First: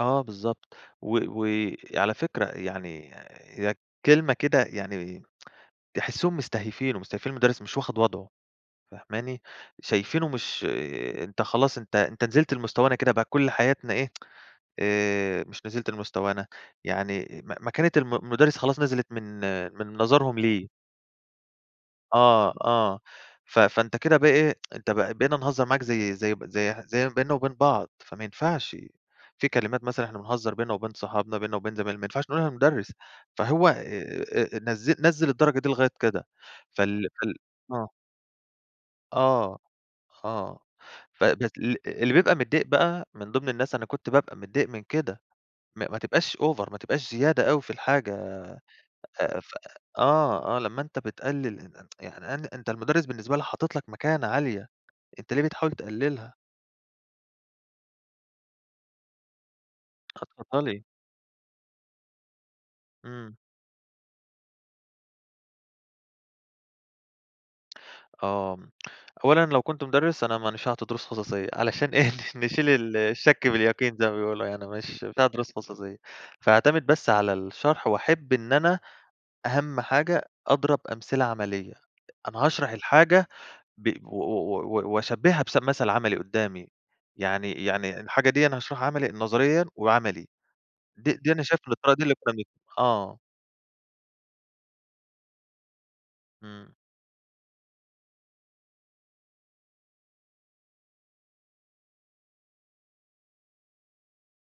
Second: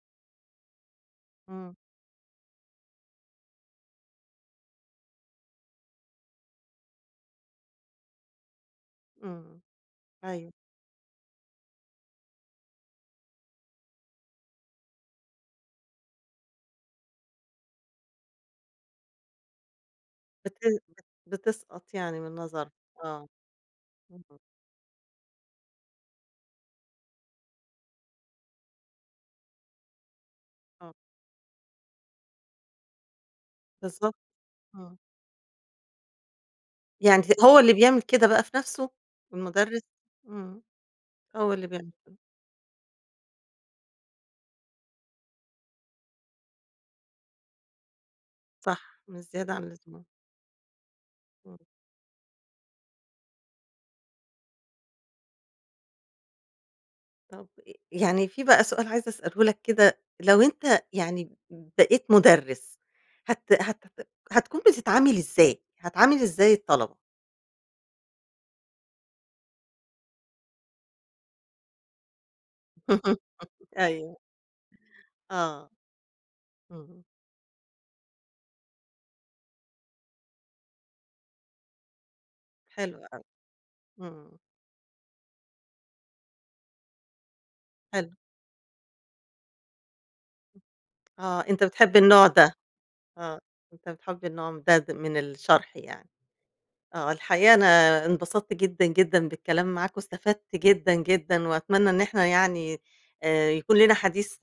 آه بالضبط، و إمم. وعلى فكرة يعني هي الكلمة كده يعني تحسِّهم مستهيفينُه، مستهيفين المُدرّس، مش واخد وضعه فاهماني، إمم، شايفينه أيوه. مش أنت خلاص أنت أنت نزلت لمستوانا كده بقى كُلّ حياتنا إيه، آآ، مش نزلت لمستوانا، يعني م مكانة الم م المُدرّس خلاص نزلت من من نظرهم بت ليه. بت بتسقط يعني من آه، نظرهم، آه آه، ف فأنت كده بقى اهم. إيه، أنت ب بقينا نهزر معاك زي زي ب زي زي ما بيننا وبين بعض، فما ينفعش، في كلمات مثلًا إحنا بنهزر بيننا وبين آه. صحابنا، بيننا وبين زمايلنا، ما ينفعش نقُولها لمدرّس، فهو بالضبط، آآ، نزِّل إمم. نزِّل الدرجة دي لغاية كده، فال يعني فال ت هو اللي آه. بيعمل كده بقى في نفسه؟ آه، المُدرِّس، آه إمم، ف بس هو اللي ال بيعمل اللي كده. بيبقى متضايق بقى من ضمن الناس، أنا كنت بابقى متضايق من كده، ما ما تبقاش over ما تبقاش زيادة أوي في الحاجة، صح، مش آآ، ف زيادة عن اللزوم. آه، آه لمّا أنت إمم. بتقلل إن إن يعني إن أنت المُدرّس بالنسبة لي، حاطط لك مكانة عالية، أنت ليه بتحاول تقلِّلها؟ طَب ي يعني في بقى سؤال عايزة أسأله لك كده، آه، لو أنت اتفضّلي. يعني بقيت مُدرِّس، إمم. هت هتت هتكون بتتعامل إزاي، هتعامل إزاي الطلبة؟ آه، أولًا لو كنت مُدرِّس أنا ما نيش عاطي دروس خصوصية، علشان إيه، ن نشيل ال الشك باليقين زي ما أيوه. بيقولوا، يعني مش بتاع دروس آه، خصوصية، فهاعتمد إمم. بس على الشرح وأحِبّ إن أنا أهم حاجة أضرب أمثلة عملية، أنا هاشرح حلو أوي، الحاجة ب و إمم. و و وأشبهّها بث بمثَل عمَلي قدَّامي، يعني يعني حلو. الحاجة ديًا هاشرحها عمِلي نظريًا وعملي، [unintelligible] دي دي آه، أنا شايف أنت إن الطريقة بتحب دي اللي النوع [unintelligible] بيها، ده، آه. آه، أنت بتحب النوع ده د من الشرح يعني، إمم. آه. الحقيقة أنا انبسطت جدًا، جدًا بالكلام معاك، واستفدت جدًا، جدًا، وأتمنى إن إحنا يعني آآ، يكون لينا حديث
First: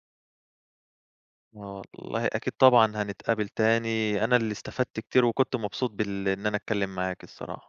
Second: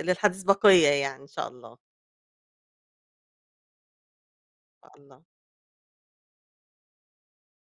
للحديث بقيّة يعني، إن شاء الله. آه والله، أكيد طبعًا هنتقابل تاني، أنا اللي إن شاء استفدت الله. كتير وكنت مبسوط بال إن أنا أتكلِّم معاكِ الصراحة.